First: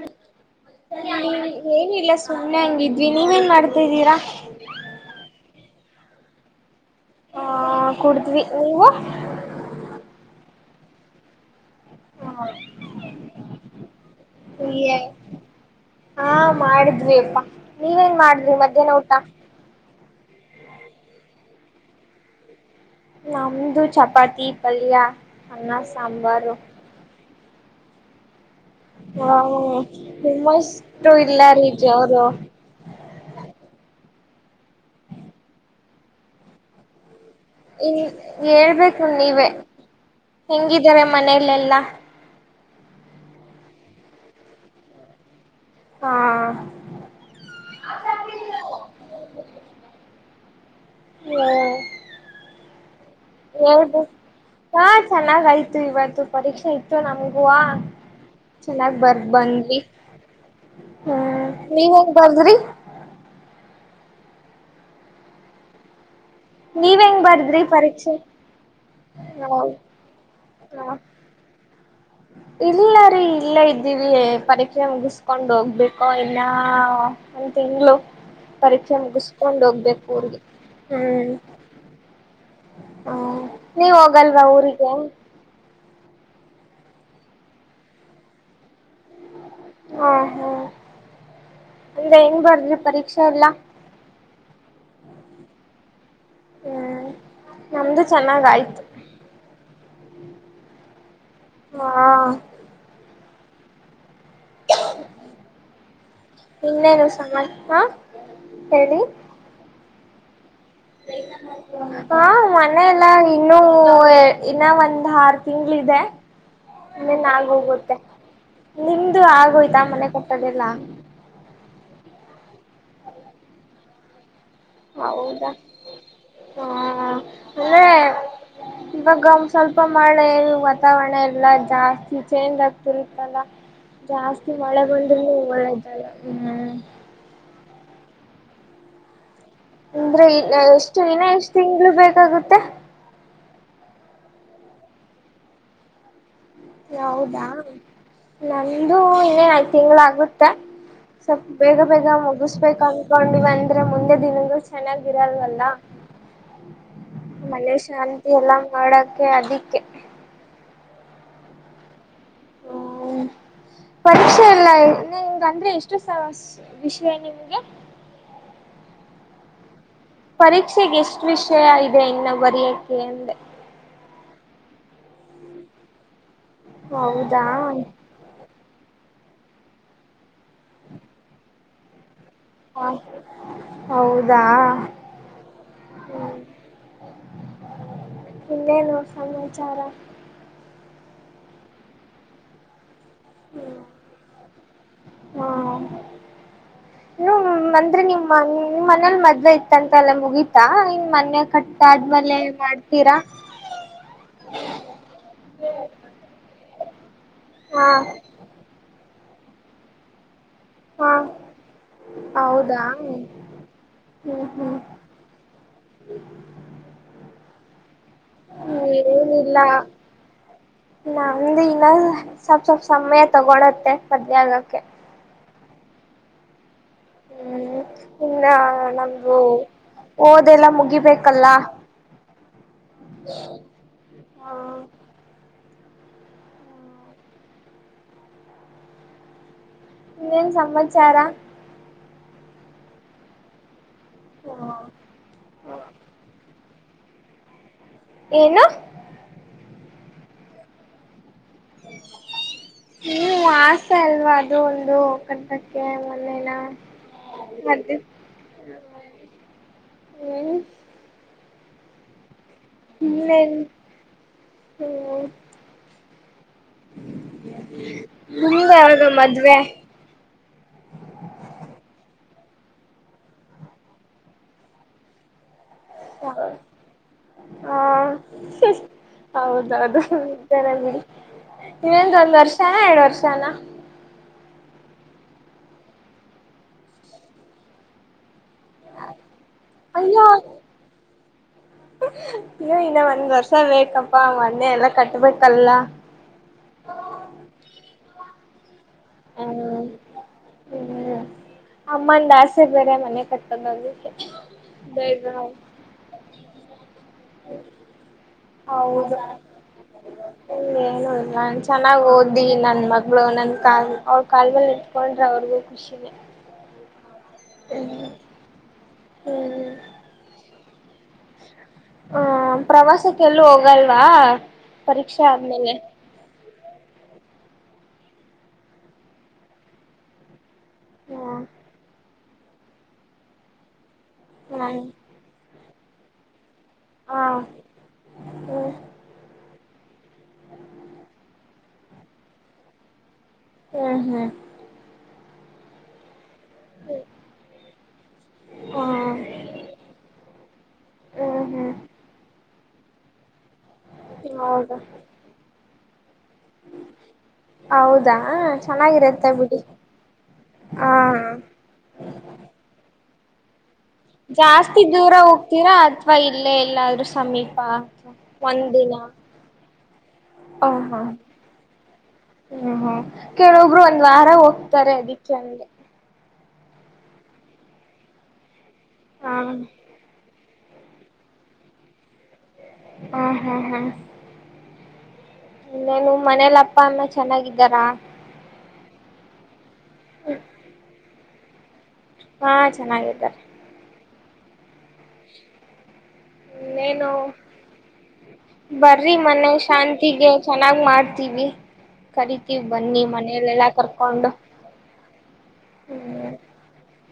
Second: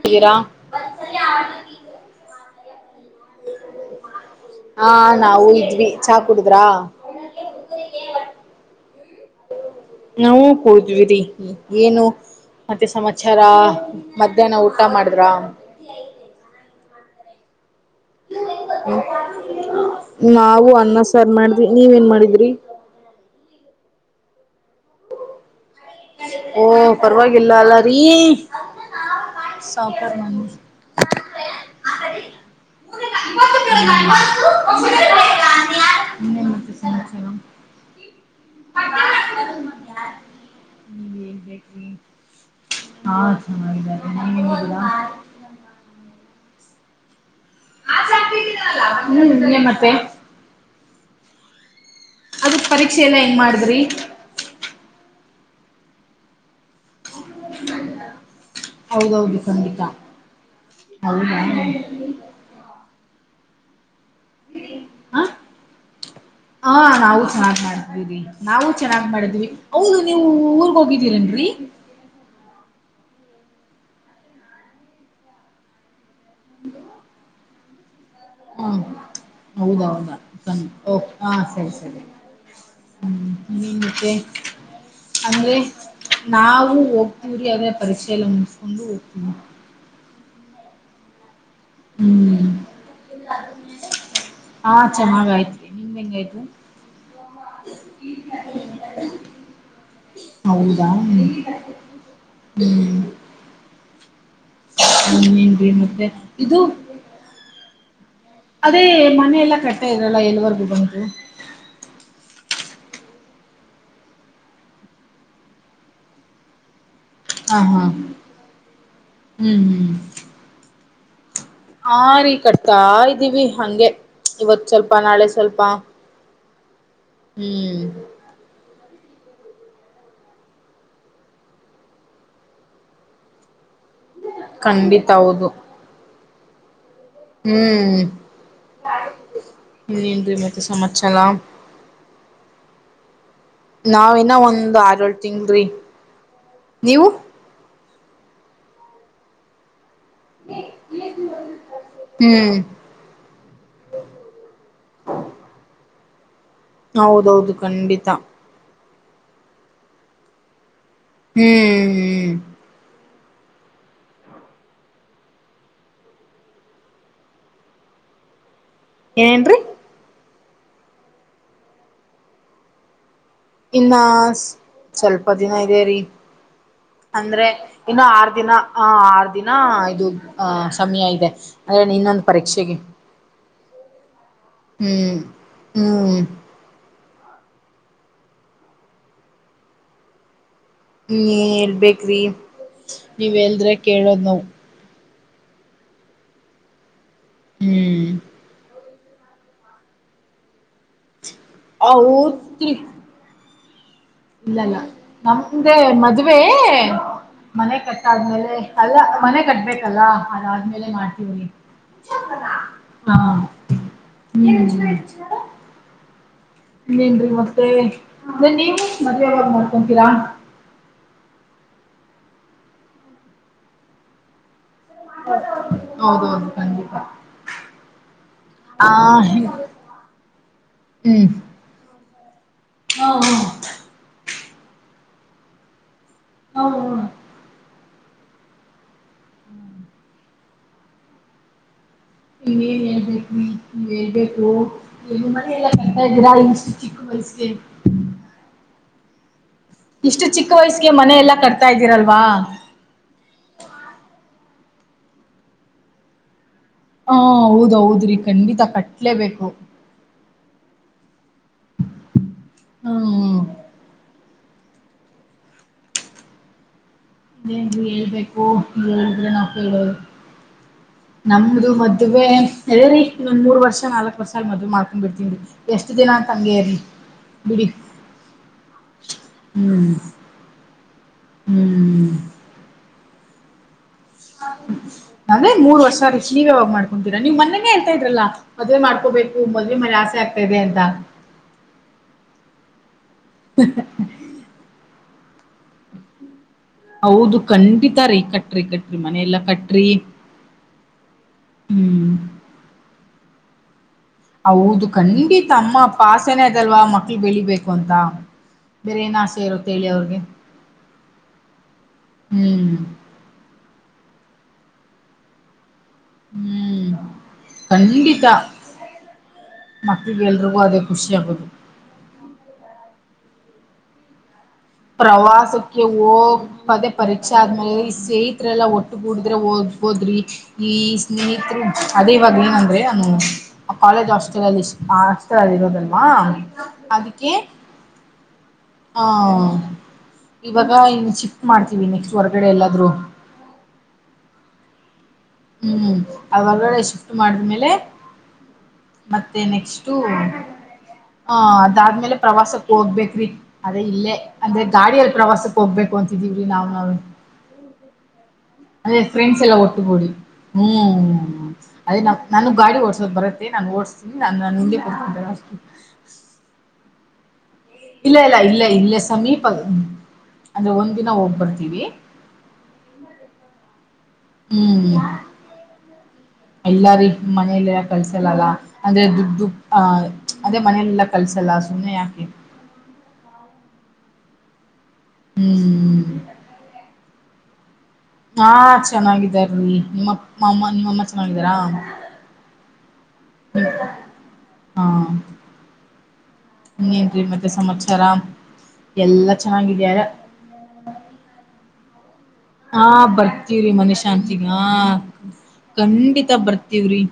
ದ್ದೀರಾ ಏನಿಲ್ಲ ಸುಮ್ಮ್ನೆ ಹಂಗಿದ್ವಿ ನೀವೇನ್ ಮಾಡ್ತಿದ್ದೀರಾ ಹಾ ನಾವು ಇದ್ವಿ ಚಾ ಕುಡಿದ್ರಾ ಹ ಕುಡಿದ್ವಿ ನೀವು ನಾವು ಕುಡುದ್ವಿರಿ ಏನು ಮತ್ತೆ ಸಮಾಚಾರ ಮಧ್ಯಾಹ್ನ ಊಟ ಮಾಡಫದ್ರ ಯಪ್ಪಾ ನೀವೇನ್ ಮಾಡಿದ್ರಿ ಮಧ್ಯಾಹ್ನ ಊಟ ನಾವು ಅನ್ನ ಸಾರ್ ಮಾಡಿದ್ವಿ ನೀವ ಏನ್ ಮಾಡಿದ್ರಿ ನಮ್ದು ಚಪಾತಿ ಪಲ್ಯ ಅನ್ನ ಸಾಂಬಾರು ಓ ಪರವಾಗಿ ಇಲ್ಲ ಅಲ್ಲ ರೀ ಹಾ ಹೌ ಸಾಕರ್ ಮನ್ ನಿಮ್ಮಷ್ಟು ಇಲ್ಲ ರೀ ಜೋರು ಇನ್ನೇನ್ ಮತ್ತೆ ಸಮಾಚಾರ ಈ [inaudible] ಹೇಳ್ಬೇಕು ನೀವೇ ಹೆಂಗಿದಾರೆ ನೀವ್ ಮನೆಯಲ್ಲೆಲ್ಲಾ ಹೇಳ್ಬೇಕ್ರಿ ಹಾ ಚೆನ್ನಾಗಿದ್ದಾರೆ ಮನೇಲಿ ಹೆಂಗಿದ್ದಾರೆ [unintelligible] ಹಾ ಇನ್ನೇನ್ ಮತ್ತೆ ಹ [unintelligible] ಅದ ಪರೀಕ್ಷೆ ಎಲ್ಲ ಹೆಂಗ ಮಾಡಿದ್ರಿ ಚೆನ್ನಾಗಾಯ್ತು ಇವತ್ತು ಪರೀಕ್ಷೆ ಆಯತು ನಮಗುವ ಚೆನ್ನಾಗ್ ಬರ್ ಹೌದೌದು ಖಂಡಿತ ಬಂದ್ವಿಹ್ಮ್ ಹೌದಾ ನೀವ ಹೆಂಗ್ ಬರ್ದ್ರಿ ಆ ಹಾ ನೀವ್ ನಾವು ಹೆಂಗ್ ಚೆನ್ನಾಗ್ ಬರ್ದ್ರಿ ಪರೀಕ್ಷೆ ಮಾಡತವಿರಿ ನಾವು ಚೆನ್ನಾಗ್ ಮಾಡಿದೀವಿ ಹ ಹೌದು ನೀವು ಊರ್ಗ್ ಹೋಗಿದ್ದೀರೆನ್ರಿ ಇಲ್ಲ ರೀ ಇಲ್ಲ ಇದ್ದೀವಿ ಪರೀಕ್ಷೆ ಮುಗಸ್ಕೊಂಡ್ ಹೋಗ್ಬೇಕು ಇಲ್ಲ ಸಿ [inaudible] ಹ್ಮ ಹೌದ ಊರಿಗೆ ಹೌದಾ ಓ ಹಾ ಹ್ಮ್ ಸರಿ ಸರಿ ಹ್ಮ್ ಹ್ಮ ನೀವ್ ಮತ್ತೆ ಹೋಗಲ್ವಾ ಊರಿಗೆ ಹ್ಮ ಅಂದ್ರೆ ನಾವವು ಹೋಗ್ತೀವರಿ ಅದ್ರೇ ಪರಿ‌ಕ್ಷೆಲ್ಲ ಮುಗಿಸಿಕೊಂಡು ಹೋಗ್ತೀನಿ, ಹಾ ಹಾ ಅಂದ್ರ ಹೆಂಗ ಹ್ಮ್ ಬಾರದ್ರಿ ಪರೀಕ್ಷೆ ಎಲ್ಲಾ? ಹಾ ಚೆನ್ನಾಗ ಆಯ್ತ್ರಿ ನಿಮ್ದ್ ಹೆಂಗಾಯ್ತು ಹ್ಮ್ ನಮ್ದು ಚೆನ್ನಾಗಯ್ತು ಹೌದಾ ಹಾ ಹಿ ಮತ್ತೆ ಇದು ಇನ್ನೇನು ಸಮ ಹಾ ಅದೇ ಮನೆ ಎಲ್ಲ ಕಟ್ಟ ಲ್ಲ ಎವರ್ ಹ ಮ ಮನೆ ಎಲ್ಲಾ ಇನ್ನುೂ ಇನ್ನ ಒಂದ್ ಆರು ತಿಂಗಗಳ ಇದೆ ಮೆನ್ ಆಾಗ ಹಾ ಹಾ ಹೋಗುತ್ತೆ. ನಿಮ್ದು ಹ್ಮ್ ಆಗೋಯ್ತಾ ಮನೆ ಕೊಟ್ಟದೆಲ್ಲ ಹಾ ರೀ ಕಟ್ತಾ ಇದ್ದೀವಿ ಹಂಗೆ, ಇವತ್ತು ಸ್ವಲ್ಪ ನಾಳೆ ಹೌದಾ ಸ್ವಲ್ಪ, ಹಾ ಹ್ಮ್ ಅಂದ್ರೆ ಇವಾಗ ಒ ಸ್ವಲ್ಪ ಮಳೆ ವಾತಾವರಣ ಎಲ್ಲಾ ಜಾಸ್ತಿ ಚೇಂಜ್ ಆಗ್ತಿರುತ್ತಲ್ಲ. ಜಾಸ್ತಿ ಖಂಡಿತ ಒಳಗಂದ್ರರು ಹೌದು ಒಳ್ಳ್ದಲ್ಲ, ಹ್ಮ್ ಹ್ಮ್ ಅಂದ್ರೆ ಇನ್ನೇನ್ರಿ ಮತ್ತೆ ಎಷ್ಟು ಸಮಾಚಾರ ಇನ್ನ ಎಷ್ಟ್ ತಿಂಗಗಳು ಬೇಕಾಗುತ್ತೆ? ನಾವ ನ ಒಂದ್ ಆರಏಳ್ ತಿಂಗಲ್್ರರಿ. ಹೌದಾ ನಂದು ಇನ್ನೇ ನಐು ತಿಂಗಗಳ ಆಗ್ ಆಗುತ್ತ ಸ್ವಲ್ ಬೇಗ ಬೇಗ ಹ್ಮ್ ಮುಗಿಸ್ಬೇಕು ಅನ್ಕೊಂಡಿವ ಅಂದ್ರೆ ಮುಂದೆ ದಿನೂ ಚೆನ್ನಾಗಿರಲ್ವಲ್ಲ. ಹೌದೌದು ಖಂಡಿತ. ಮಾಡಡಕ್ಕೆ ಅದಕ್ಕೆ, ಹ್ಮ್ ಹ್ಮ್ ಹ್ಮ ಪರೀಕ್ಷೆ ಎಲ್ಲ ನಿಂಗ ಅಂದ್ರೆ ಎಷ್ಟು ವಿಷಯ ನಿಮ್ಗೆ? ಏನೇನ್ೀ? ಪರೀಕ್ಷೆಗೆ ಎಷ್ಟ್ ವಿಷಯ ಇದೆ ಇನ್ನು ಬರಯಕ್ಕೆೆ ಅಂದ್ರೆ? ಇನ್ನ ಸ್ವಲ್ಪ ದಿನ ಇದದೆೇರಿ, ಹೌದಾ ಅಂದ್ರೆ ಇನ್ನು ಆರು ದಿನ, ಆ ಆರು ದಿನ ಇದು ಆ ಸಮಯ ಇದೆ ಅಂದ್ರೆ ಇನ್ನೊಂದು. ಪರೀಕ್ಷೆಗೆ ಹೌದಾ ಹ್ಮ್ ಹ್ಮ್ ಇನ್ನೇನು ಸಮಾಚಾರ ಹ್ಮ ಎಲ್ಬೇಕ್ ರಿ ನೀವೆಲ್್ರೆ ಕೇಳೋದು್ ನಾವು ಹಾ [unintelligible] ಹ ಮಂರಿ ಹ್ಮ್ ನಿಮ್ಮಮ್ಮ [unintelligible] ನಿಮ್ ಮನೇಲಿ ಮದ್ವೆ ಇತ್ತಂತಲ್ಲ ಮುಗೀತಾ ಇನ್ ಮನ್ ಕಟ್ಟಾದ್ಮೇಲೆ ಹೌದ್ರಿ ಮಾಡ್ತೀರಾ ಇಲ್ಲಲ್ಲ ನಮ್ದೆ ಮದುವೆ ಮನೆ ಹಾ ಕಟ್ಟಾದ್ಮೇಲೆ ಅಲ್ಲ ಮನೆ ಕಟ್ಬೇಕಲ್ಲಾ ಅದಾದ್ಮೇಲೆ ಹಾ ಮಾಡ್ತೀವ್ರಿ ಹೌದಾ ಹಾ ಹ್ಮ್ ಹ್ಮ್ [unintelligible] ನಿನ್ದ್ ಮತ್ತೆ ಅದ ನೀವು ಮದ್ೆಾವಾಗ ಏನಿಲ್ಲ ಮಾಡ್ಕೊಂತೀರಾ ನಮ್ದು ಇನ್ನ ಸ್ವಲ್ಪ್ ಸ್ವಲ್ಪ್ ಸಮಯ ತಗೊಳುತ್ತೆ ಮಧ್ಯಾನಕ್ಕೆ ಹೌದೌದು [unintelligible] ಹ್ಮ್ ಇನ್ನ ಆ ನಮು ಹ್ಮ್ ಓದೆಲ್ಲ ಮುಗಿಬೇಕಲ್ಲ ಹಾ ಹಾ ಹ್ಮ ಹೌ ಹ [unintelligible] ಇನ್ನೇನ್ ಸಂಮಚ್ಚಾರಾ ಇದ [unintelligible] ಹೇಳ್ಬೇಕು ಎಲ್ಲಿ ಮನಲ್ಲ [unintelligible] ಚಿಕ್ ವಯಸ್ಸಿಗೆ ಏನು ಇಷ್ಟು ಚಿಕ್ಕ ವಯಸ್ಸಿಗೆ ಮನೆ ಎಲ್ಲ ಕಟ್ ಹ್ಮ ಆಸ ಅಲ್ವಾ ಇದು ಒಂದು ಕಟ್ಟಕ್ಕೆ ಮೊನ್ನೇನಾ ಹಾ ಹೌದ್ದೌದ್ರಿ ಖಂಡಿತ ಕಟ್ಲೇಬೇಕು ಹ್ಮ್ ಇನ್ನೇನ್ರಿ ್ಮ [unintelligible] ಹ್ಮ ಇೇ ಹೇಳ್ಬೇಕು ಈ ಯಾವಾಗ ಹೇಳಿದ್ರೆ ನಾವು ಮದ್ವೆ ಕೇಳೋದು ನಮದು ಮದುವೆ ಅದೇರಿ ಇನ್ನೊಂದ ಮೂರ್ ನಾಕಕ್ ವರ್ಷ ಅ ಮದ್ ಮಾಡ್ಕೊಂಡ್ ಬಿಡ್ತೀನ್ ರೀ ಹ ಬಿಡಿ ಹಾ ಹ್ಮ್ ಹೌದದು ಇದ್ದೇನ [unintelligible] ಹ್ಮ್ ನೀವಂದ ಒಂದ್ ವರ್ಷ ಎರಡ್ ವರ್ಷ ಚಾಣ ಅದೇ ಮೂರ್ ವರ್ಷ ನೀವ ಯಾವಾಗ ಮಾಡ್ಕೊತೀರಾ ನೀವ್ ಮೊನ್ನೆನೇ ಹೇಳ್ತಾ ಇದ್ರಲ್ಲಾ. [unintelligible] ಅಯ್ಯೋ ಇದೆ ಅಂತ ಇನ್ನ ಒಂದ್ ವರ್ಷ ಬೇಕಪ್ಪ ಮನೆಯಲ್ಲ ಕಟ್ಬೇಕಲ್ಲ ಹೌದು ಖಂಡಿತ ರೀ ಕಟ್ಟ್ರಿ ಕಟ್ ಟ್ರೀ ಮನೆಯಲ್ಲ ಹ್ಮ್ ಕಟ್ಟ್ರಿ. ಹ್ಮ್ ಅಮ್ಮಂದ ಆಸೆ ಬೇರೆ ಮನೆ ಕಟ್ಟದ್ ಮಾಲಿ ಹೌದು ಖಂಡಿತ ಅಮ್ಮ ಅಪ್ಪ ಆಸೆನ ಅದಲ್ವಾ ಮಕ್ಳ ಬೆಳಿಬೇಕು ಅಂತ ಬೇರೆ ಹೌದು ಏನ್ ಆಸೆ ಇರುತ್ತ ಹೇಳಿ ಅವ್ರಿಗೆ [unintelligible] ಏನು ಇಲ್ಲ ಚೆನ್ನಾಗ್ ಹ್ಮ್ ಅವರ ಕಾಲ್ ಮೇಲೆ ನಿಂತ್ಕೊಂಡ್ರೆ ಅವ್ರಿಗು ಖುಷಿನೆ ಕಂಡಿತ ಹ್ಮ್ ಮಕ್ಳ ಬೆಳ್ಡು ಅದೇ ಖುಷಿಯಾಗೊದು. ಹ ಪ್ರವಾಸಕ್ಕೆ ಎಲ್ಲೂ ಹೋಗಲ್ವಾ. ಪರೀಕ್ಷೆ ಆದ್ಮೇಲೆ ಪ್ರವಾಸಕ್ಕೆ ಹೋಗವದೇ ಪರೀಕ್ ಆದ್ಮೇಲೆ ಈ ಸ್ನೇಹಿತರಎಲ್ಲ ಒಟ್ಟು ಗೂಡಿದ್ರೆ ಹೋಗದ್ಬೋದ್ರಿ. ಈ ಸ್ನೇಹಿತರು ಹ್ಮ ಅದೇ ಇವಗ ಏನಂದ್ರೆ ಅವ್ನು ಕಾಲೇಜ್ ಹಾಸ್ಟೆಲ್ ಅಲ್ಲಿ ಹಾಸ್ಟೆಲ್ ಅಲ್ಲಿ ಇರೋದ್ ಅವ್ನು. ಹ ಹ ಹ ಅದಕ್ಕೆ [unintelligible] ಹ್ಮ್ ಹ ಇವಾಗ ಇನ್ನು ಶಿಫ್ಟ್ ಮಾಡ್ತೀವಿ ನೆಕ್ಸ್ಟ್ ಹೊರ್ಗಡೆ ಎಲ್ಲಾದ್ರು. ಹ್ಮ್ ಹ್ಮ್ ಹ್ಮ್ ಹೊರಗಡೆ ಶಿಫ್ಟ್ ಮಾಡಿದ್ಮೇಲೆ ಹ್ಮ ಮತ್ತೆ ನೆಕ್ಸ್ಟ್ ಹ್ಮ್ ಹ್ಮ್ ಅದಾದ್ಮೇಲೆ ಪ್ರವಾಸ ಹೋಗ್ಬೇಕ್ರಿ ಅದೇ ಇಲ್ಲೇ ಅಂದ್ರೆ ಹೌದು ಗಾಡಿಯಲ್ಲಿ ಪ್ರವಾಸಕ್ಕೆ ಹೋಗ್ಬೇಕು ಅಂತಿದೀವಿ ನಾವ್ ನಾವೇ ಹೌದಾ [unintelligible] ಅಂದ್ರೆ ಚೆನ್ನಾಗಿರತ್ತೆ ಫ್ರೆಂಡ್ಸ್ ಎಲ್ಲ ಬಿಡಿ ಒಟ್ಟುಗೂಡಿ. ಹಾ ಹ್ಮ್ ಅದೇ ನಾನು ಗಾಡಿ ಓಡ್ಸೋಕ್ ಬರುತ್ತೆ ನಾನು ಓಡ್ ಜಾಸ್ತಿ ದೂರ ಹೋಗ್ತೀರಾ ಅಥವಾ ಇಲ್ಲೇ ಎಲ್ಲಾದ್ರೂ ಸಮೀಪ್ ಇಲ್ಲ ಇಲ್ಲ ಇಲ್ಲೇ ಇಲ್ಲೇ ಸಮೀಪ ಹ ಅಂದ್ರೆ ಹಾ ಒಂದಿನ ಹೋಗ್ಬರ್ತೀವಿ. ಕೆಲವೊಬ್ಬರು ಒಂದು ವಾರ ಹೋಗ್ತಾರೆ ಅದಕ್ಕೆ ಅಂದೆ ಇಲ್ಲಾರಿ ಮನೇಲೆಲ್ಲ ಕಳ್ಸಲ್ಲ ಅಲ್ಲ ಅಂದ್ರೆ ಹಾ ದುಡ್ಡು ಅಹ ಪಿಚ್ ಅದೇ ಮನೆಯಲ್ಲೆಲ್ಲಾ ಕಳ್ಸಲ್ಲ ಸುಮ್ಮನೆ ಯಾಕೆ ಹ್ಮ ಹಾ ಹ್ಮ ಹ್ಮ್ ಇನ್ನೇನು ಮನೇಲಿ ಅಪ್ಪ ಅಮ್ಮ ಚೆ ಚೆನ್ನಾಗಿದ್ದಾರಾ ಹಾ ಚೆನ್ನಾಗಿದ್ದಾರೀ ನಿಮ್ಮ ಮಾಮ್ಮ ನಿಮ್ಮಮ್ಮ ಚೆನ್ನಾಗಿದ್ದಾರ ಹಾ ಚೆನ್ನಾಗಿದ್ದಾರೆ ಹಾ ಇನ್ನೇನು ಇನ್ನೇನ್ರಿ ಮತ್ತೆ ಸಮಾಚಾರ ಬರ್ರಿ ಎಲ್ಲಾ ಮನೆ ಚೆನ್ನಾಗಿದ್ಯಾರ ಶಾಂತಿಗೆ ಚೆನ್ನಾಗ್ ಮಾಡ್ತೀವಿ ಕರಿತೀವಿ ಹಾ ಬನ್ನಿ ಮನೇಲೆಲ್ಲಾ ಬರ್ತವ್ರಿ ಮನೆ ಕರ್ಕೊಂಡು ಶಾಂತಿಗ ಆ ಖಂಡಿತ ಬರ್ತವ್ರಿ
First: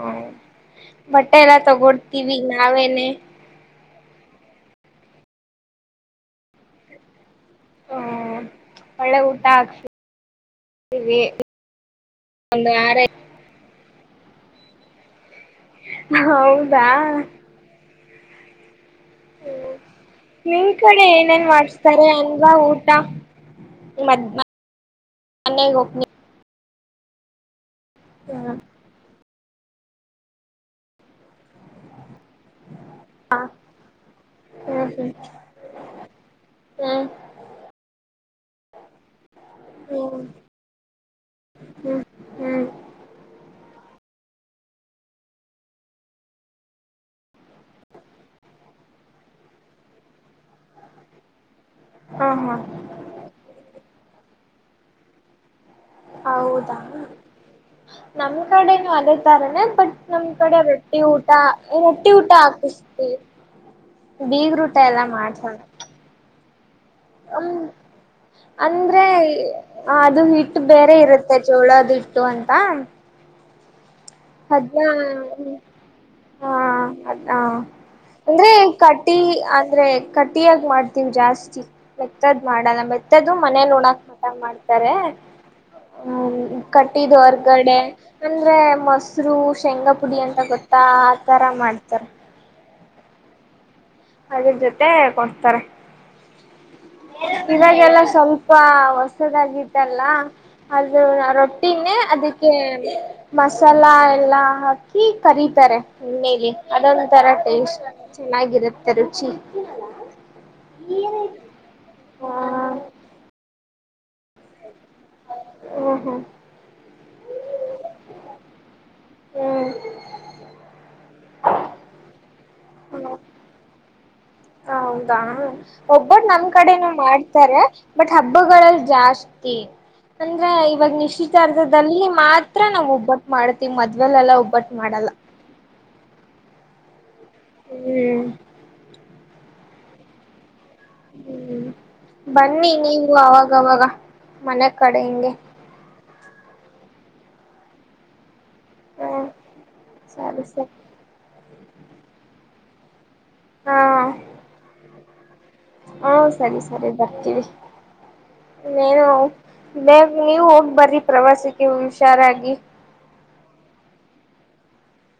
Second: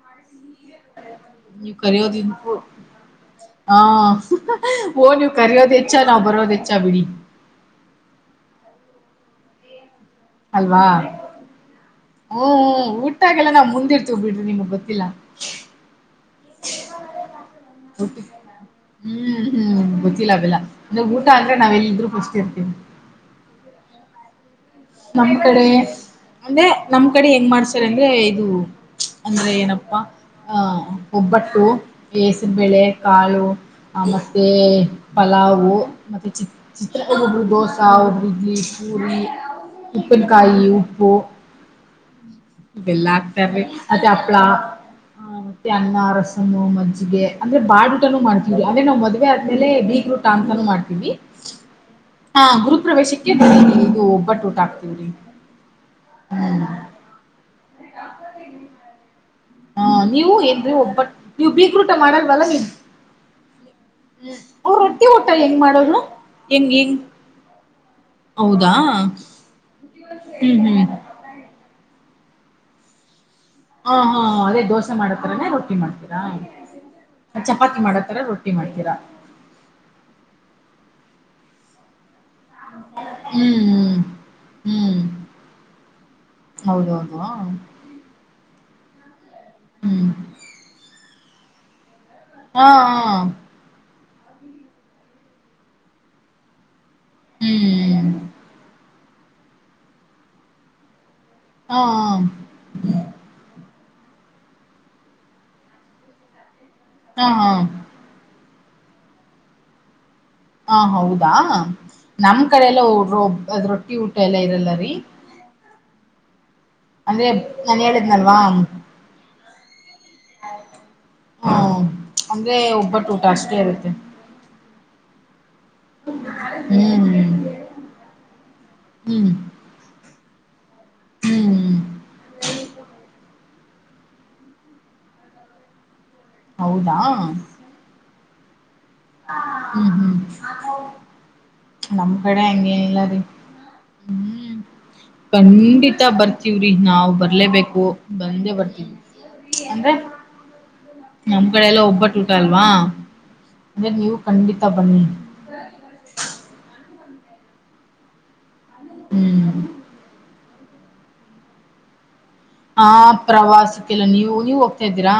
ಹ ಬಟ್ಟೆಯಲ್ಲ ನೀವ್ ಕರೆಯೋದಿನ್ ತಗೊಡ್ತೀವಿ ನಾವೇನೆ ಹಾ ಓ ನೀವು ಕರೆಯೋದ ಹೆಚ್ಚ ನಾವ್ ಬರೋದ ಹೆಚ್ಚ ಬಿಡಿ ಹ್ಮ್ ಒಳ್ಳೆ ಊಟ ಹಾಕ್ಸಿ ಅಲ್ವಾ ಹು ಒಂದು ಹು ವಾರ ಊಟದಾಗೆಲ್ಲ ನಾವ್ ಮುಂದಿರ್ತೀವಿ. ಬಿಡ್ರಿ ನಿಮಗೆ ಗೊತ್ತಿಲ್ಲ ಹೌದಾ ರೂಟಿ ಹು ನಿಮ ಕಡೆ ಊಟ ಏನೇನ್ ಅಂದ್ರ ಅಂದ್ರೆ ನಾವ್ ಮಾಡಸ್ತಾರೆ ಎಲ್ಲಿದ್ರು ಫಸ್ಟ್ ಅಲ್ವಾ ಊಟ ಮದ್ ನಮ್ಮ್ ಕಡೆ ಮನೆಗ್ ಹೋಗ್ನಿ ಅಂದೆ ನಮ್ ಕಡೆ ಏನ್ ಮಾಡ್ ಸ್ಟರ್ ಅಂದ್ರೆ ಇದು ಹ್ಮ್ ಅಂದ್ರೆ ಏನಪ್ಪಾ ಆಹ ಒಬ್ಬಟ್ಟು ಹೇಸರುಬೇಳೆ ಕಾಳು ಮತ್ತು ಹ್ಮ್ ಪಲಾವು ಮತ್ತು ಚಿ ಹ್ಮ್ ಹ್ಮ್ ಚಿತ್ರೊಬ್ರು ದೋಸೆ ಒರು ಇಡ್ಲಿ ಪೂರಿ ಹ್ಮ್ ಉಪ್ಪಿನಕಾಯಿ ಉಪ್ಪು ಹ್ಮ್ ಹ್ಮ್ ಹ್ಮ್ ಇದೆಲ್ಲ ಹಾಕ್ತಾರೆ. ಮತ್ತೆ ಹಪ್ಳ ಮತ್ತೆ ಅನ್ನ ರಸಂ ಮಜ್ಜಿಗೆ ಅಂದ್ರೆ ಬಾಡ ಊಟಾನೂ ಮಾಡ್ತೀವಿ ಅಂದ್ರೆ ನಾವ್ ಮದ್ವೆ ಆದ್ಮೇಲೆ ಬೀಗರ ಊಟ ಅಂತಾನೂ ಮಾಡ್ತೀವಿ. ಹಾ ಗುರುಪ್ರವೇಶಕ್ಕೆ ಬರೀ ನೀವು ಇದು ಒಬ್ಬಟ್ಟು ಊಟ ಸಾಕ್ತೆವರಿ ಹೌದಾ, ನಮ್ ಕಡೆನು ಅಲ್ಲತಾರೆ. ಬಟ್ ಹ ನಮ್ ನೀವು ಕಡೆ ಏನ್ರಿ ರೊಟ್ಟಿ ಒಬ್ಬಟ್ ಊಟ ನೀವ್ ಬೀಗ್ರೂಟ ರೊಟ್ಟಿ ಊಟ ಮಾಡಲ್ವಲ್ಲ ನೀವ್ ಹಾಕಸತಿವಿ ಬೀಗ್ ಊಟ ಎಲ್ಲ ಮಾಡಸಲ್ಲ. ಇಂ ಇಂಗ, ಹ್ ಅಂದ್ರೆ ಅದು ಹ್ಮ್ ಹಿಟ್ಟು ಹ್ಮ್ ಬೇರೆ ಇರುತ್ತೆ ಜೋಳ ಅದುು ಇತ್ತು ಅಂತ, ಹಾ ಹಾ ಅದೇ ಹದ್ ದೋಸೆ ಮಾಡತರನೇ ರೊಟ್ಟಿ ಮಾಡ್ತೀರಾ ಹಾ ಅದ ಚಪಾತಿ ಮಾಡತರ ಅಂದ್ರೆ ರೊಟ್ಟಿ ಮಾಡ್ತೀರಾ ಕಟ್ಟಿ ಅಂದ್ರೆ ಕಟ್ಟಿಯಾಗಿ ಮಾಡ್ತೀವಿ ಜಾಸ್ತಿ [unintelligible] ಮೆತ್ತದ್ ಮಾಡಲ್ಲ ಮೆತ್ತದ್ದ ಮನೆ ಹ್ಮ್ ನೋಡಕ್ ಮತ ಹ್ಮ್ ಮಾಡ್ತಾರೆ ಹ್ಮ್ ಹ್ಮ್ ಕಟ್ಟಿದ್ ಹೌದೌದು ಹೊರ್ಗಡೆ ಅಂದ್ರೆ ಮಸ್ತ್ ಹಸರು ಶೇಂಗಾ ಹ್ಮ್ ಪುಡಿ ಅಂತ ಗೊತ್ತಾ ತರ ಮಾಡ್ತಾರೆ. ಹಾ ಹಾ ಅದರ ಜೊತೆ ಕೊಡ್ತಾರೆ ಇದಾಗೆಲ್ಲ ಹ್ಮ್ ಸ್ವಲ್ಪ. ದಲ್ಲ ಅದು ಹಾ ರೊಟ್ಟಿನೇ ಅದಕ್ಕೆ ಮಸರು ಚಲ ಎಲ್ಲ ಹಾಕಿ ಕರೀತಾರೆ ಎಣ್ಣೇೆಗೆ. ಅದೊಂದು ತರ ಹಾ ಹಾ ಟೆನ್ಸ್ ಚೆನ್ನಾಗಿದೆ, ರುಚಿ ಹ ಹೌದಾ, ಹ ನಮ್ ಕಡೆ ಎಲ್ಲೊ ಅದ್ರೊ ಿ ಊಟ ಎಲ್ಲ ಇರಲ್ಲ ರೀ, ಹ್ಮ ಹಾ ಅಂದ್ರೆ ನಾನನ್ ಹೇಳಿದ್ನಲ್ವಾ ಹಾ ಅಂದ್ರೆ ಒಬ್ಬಟ್ಟ ಹ್ಮ್ ಊಟ ಅಷ್ಟೇ ಇರುತ್ತೆ. ಹೌದಾ ಒಬ್ಬಟ್ಟ ನಮ್ ಕಡೆನೂ ಹ್ಮ್ ಮಾಡ್ತಾರೆ ಬಟ್ ಹಬ್ಬಗಳಗಳಲ್ಲಿ ಹ್ಮ್ ಜಾಸ್ತಿ ಅಂದ್ರೆ ಇವಾಗ ಹ್ಮ್ ನಿಶ್ಚಿತಾರ್ಧದಲ್ಲಿ ಮಾತ್ರ. ಹತ್ರ ನಾವವು ಒಬ್ಬಟ್ಟು ಮಾಡ್ತಿೀವಿ, ಮದ್ವೆೇಲೆಲ್ಲಾ ಒಬ್ಬಟ್ಟು ಮಾಡಲ್ಲ ಹೌದಾ ಹ್ಮ್ ಹ್ಮ್ ಹ್ಮ್ ಹ್ಮ್ ನಮ್ ಕಡೆ ಬನ್ನಿ ನೀವು ಹೆಂಗೇನಿಲ್ಲಾರಿೀ, ಅವಾಗವಾಗ ಹ್ಮ್ ಮನೆ ಕಡೆ ಹಿಂಗೆ ಖಂಡಿತ ಬರ್ತೀವ್ರಿ ನಾವವು್ ಬರ್ ಬರಲೇಬೇಕು ಬಂದೇ ಬರ್ ಹ್ಮ ಅಂದ್ರೆ ಸರಿ ಸರಿ ನಮ್ ಕಡೆ ಎಲ್ಲ ಒಬ್ಬಟ್ಟ ಊಟ ಅಲ್ ವಾ್ ಅಂದ್ರೆ ನೀವು ಖಂಡಿತ ಬನ್ನಿ ಹಾ ಸರಿ ಸರಿ ಬ ವಿ ೇನು ಹ್ಮ್ ಬ ನೀವು ಹೋಗ ಬರೀ ಪ್ರವಾಸಕ್ಕೆ ಹುಷಾರಗಿ ಆ ಪ್ರವಾಸಕ್ಕೆಲ್ಲ ನೀವು ನೀವ್ ಹೋಗ್ತಾ ಇದ್ದೀರಾ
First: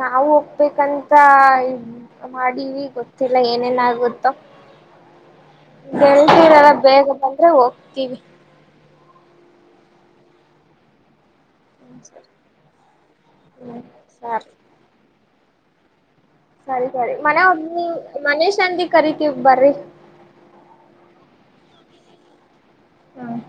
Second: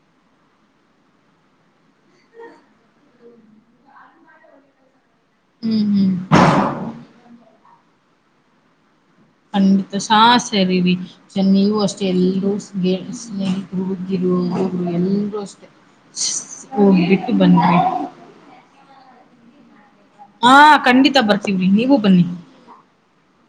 ನಾವು ಓಗ್ಬೇಕಂತ ಮಾಡೀವಿ ಗೊತ್ತಿಲ್ಲ ಏನೇನ್ ಆಗುತ್ತೋ. ಹ್ಮ್ ಹ್ಮ್ ಬೆಳದಿರೆಲ್ಲ ಬೇಗ ಬಂದ್ರೆ ಓ ತಿವಿ ಕಂಡಿತ ಸಾ ಸರಿರಿ. ನೀವು ಅಷ್ಟೇ ಎಲ್ಲೂ ಸ್ನೇ ಹ್ಮ್ ಸ್ನೇಹಿತರು ಹುಡುಗಿರು ಸರಿ ಹುಡುಗ್ರು ಎಲ್ ರು ಅಸ್ಟೇ ಸರಿ ಸರಿ ಮನೆ ಒಮ್ಮ ಮನೆ ಶಾಂತಿ ಕರಿತಿವೆ ಬರ್ರಿ ಹಾ ಖಂಡಿತ ಬರ್ತವ್ರಿ ನೀವು ಬನ್ನಿ. ಹ್ಮ